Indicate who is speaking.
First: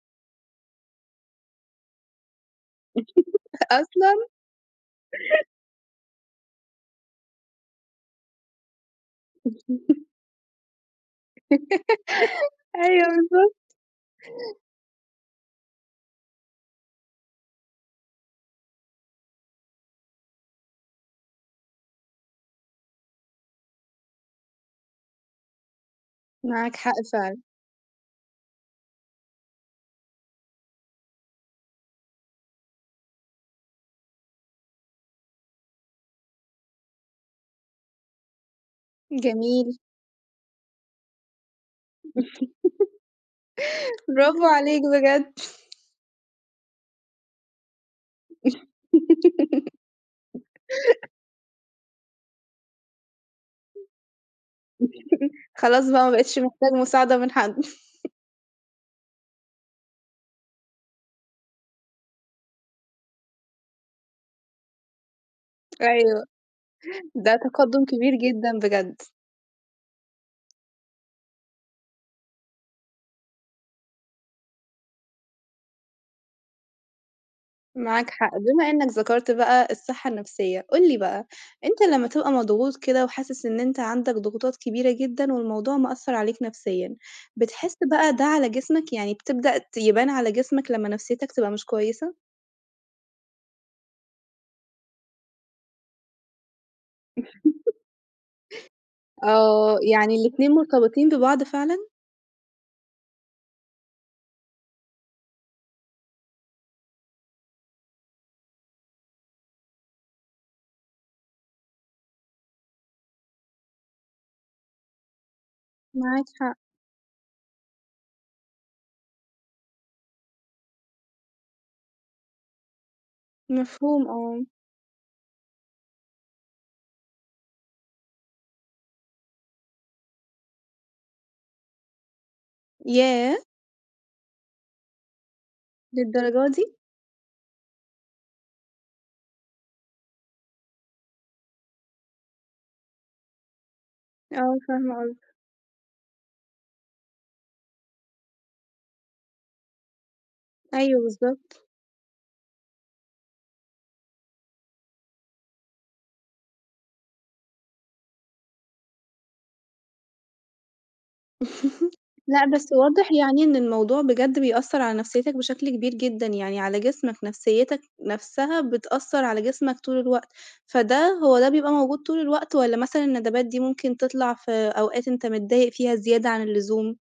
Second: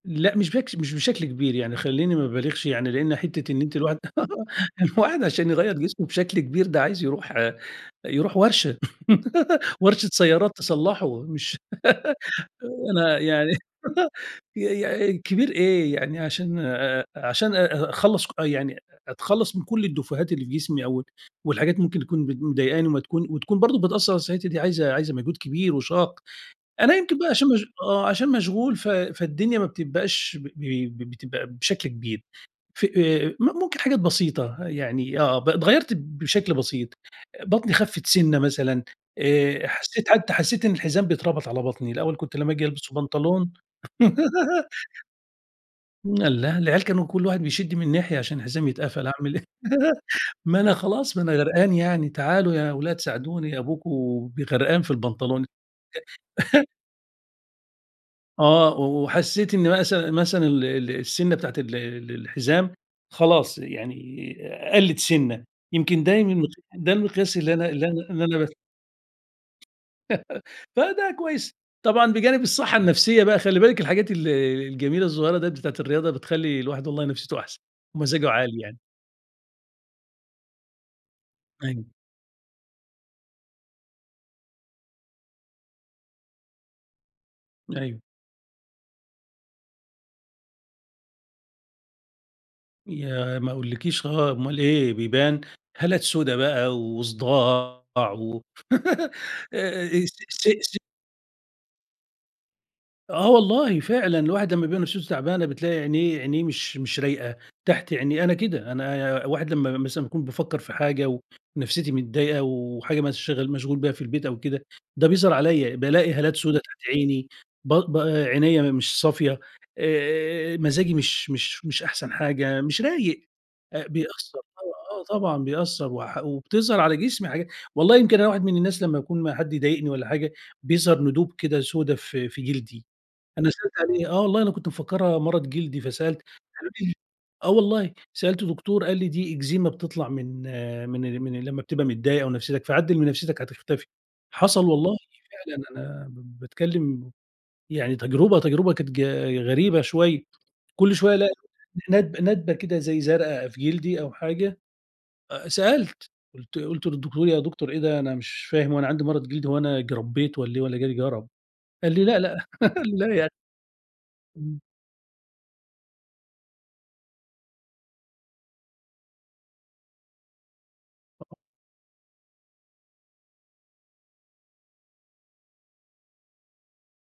Speaker 1: لأ مش بكش مش بشكل كبير يعني خليني ما بالغش يعني، لأن حتّة إن أنتِ الواحد
Speaker 2: أصلًا.
Speaker 1: الواحد عشان يغيّر جسمه بشكل كبير ده عايز يروح يروح ورشة، ورشة سيارات تصلّحه، مش
Speaker 2: أيوه
Speaker 1: أنا يعني
Speaker 2: بالضبط.
Speaker 1: ي ي كبير إيه يعني عشان آآ، عشان أ أخلّص ك يعني أتخلّص من كُلّ الديفوهات اللي في جسمي أو ال والحاجات ممكن تكون بت مضايقاني وما تكون وتكون برضو بتأثر على صحتي دي عايزة عايزة مجهود كبير وشاق،
Speaker 2: معاك حق
Speaker 1: أنا يمكن بقى
Speaker 2: فعلًا.
Speaker 1: شغ آه عشان مشغول ف فالدنيا ما بتبقاش ب ب ب بتبقى بشكل كبير، ف م ممكن حاجات بسيطة يعني آه ب اتغيّرت بشكل بسيط، بطني خفِّت سِنّة مثلًا، آآ،
Speaker 2: جميل.
Speaker 1: حسيت حتى حسيت إن الحزام بيتربط على بطني، الأول كنت لمّا آجي ألبس بنطلون
Speaker 2: برافو عليك بجد.
Speaker 1: الله العيال كانوا كُلّ واحد بيشد من ناحية عشان الحزام يتقفل، أعمِل إيه؟ ما أنا خلاص ما أنا غرقان يعني، تعالوا يا ولاد ساعدوني، أبوكم ب غرقان في البنطلون أ
Speaker 2: خلاص بقى ما بقيتش محتاج مساعدة من حد.
Speaker 1: آه، وحسيت إن مثل مثلًا ال ال السِنّة بتاعة ال ال الحزام خلاص يعني قلِّت سِنّة، يمكن
Speaker 2: أيوه،
Speaker 1: دايمًا ده
Speaker 2: ده
Speaker 1: المقياس اللي أنا اللي
Speaker 2: تقدم
Speaker 1: أنا
Speaker 2: كبير
Speaker 1: اللي أنا باس
Speaker 2: جدًا بجد.
Speaker 1: فده كويس، طبعًا بجانب الصحة النفسية بقى خلي بالِك، الحاجات ال الجميلة الصغيّرة ديّة بتاعة الرياضة بتخلّي الواحد والله نفسيته أحسن،
Speaker 2: معاك
Speaker 1: ومزاجه
Speaker 2: حق،
Speaker 1: عالي
Speaker 2: بما
Speaker 1: يعني.
Speaker 2: إنك ذكرت بقى الصحة النفسية، قُل لي بقى أنت
Speaker 1: أيوه.
Speaker 2: لمّا تبقى مضغوط كده وحاسس إن أنت عندك ضغوطات كبيرة جدًا والموضوع مأثر عليك نفسيًا، بتحس
Speaker 1: أيوه.
Speaker 2: بقى ده على جسمك؟ يعني بتبدأ ت يبان على جسمك لمّا نفسيتك تبقى مش كويسة؟
Speaker 1: ياه، ما أقولكيش آه أومال إيه بيبان، هالات سودة بقى و وصداع و
Speaker 2: آه،
Speaker 1: آآ،.
Speaker 2: يعني الاتنين
Speaker 1: [unintelligible]
Speaker 2: مرتبطين ببعض فعلًا؟
Speaker 1: آه والله فعلًا الواحد لمّا بيبقي نفسيته تعبانة بتلاقي عينيه عينيه مش مش رايقة، تحت عيني أنا كده أنا واحد لمّا مثلًا باكون بافكر في حاجة ونفسيتي متضايقة وحاجة مشغل مشغول بيها في البيت أو كده ده بيظهر عليَّ، بالاقي
Speaker 2: معاك
Speaker 1: هالات
Speaker 2: حق.
Speaker 1: سودة تحت عيني، ب ب عينيَّ مش صافية، آآ، مزاجي مش مش مش أحسن حاجة، مش رايق، آآ،
Speaker 2: مفهوم
Speaker 1: بيأثر
Speaker 2: آه.
Speaker 1: طب آه طبعًا بيأثر، وح وبتظهر على جسمي حاجا والله يمكن أنا واحد من الناس لمّا باكون ما حد يضايقني والّا حاجة بيظهر ندوب كده سودة في في جلدي،
Speaker 2: ياه!
Speaker 1: أنا سألت عليها، آه والله أنا كنت مفكرها مرض جلدي، فسألت
Speaker 2: للدرجة
Speaker 1: قالوا
Speaker 2: دي؟!
Speaker 1: لي آه، والله سألت دكتور قال لي: "دي إكزيما بتطلع من من من لمّا بتبقى متضايق أو نفسيتك فعدّل من نفسيتك هتختفي"،
Speaker 2: آه
Speaker 1: حصل
Speaker 2: فاهمة
Speaker 1: والله
Speaker 2: قصدك.
Speaker 1: فعلًا أنا باتكلم يعني تجربة تجربة كانت ج غريبة شوية، كُلّ
Speaker 2: أيوه
Speaker 1: شوية الاقي
Speaker 2: بالضبط.
Speaker 1: ندب ندبة كده زي زرقا في جلدي أو حاجة، سألت قُلت قُلت للدكتور: "يا دكتور إيه ده أنا مش فاهم هو أنا عندي مرض جلدي هو أنا اجربيت والّا إيه والّا جالي جَرَب؟"، قال لي: "لأ لأ
Speaker 2: لأ بس واضح
Speaker 1: لأ يا".
Speaker 2: يعني إن الموضوع بجد
Speaker 1: إمم.
Speaker 2: بيأثر على نفسيتك بشكل كبير جدًا، يعني على جسمك نفسيتك نَفسها بتأثر على جسمك طول الوقت، فده
Speaker 1: [unintelligible]
Speaker 2: هو ده بيبقى موجود طول الوقت والّا مثلًا الندبات دي ممكن تطلع في أوقات أنت متضايق فيها زيادة عن اللزوم؟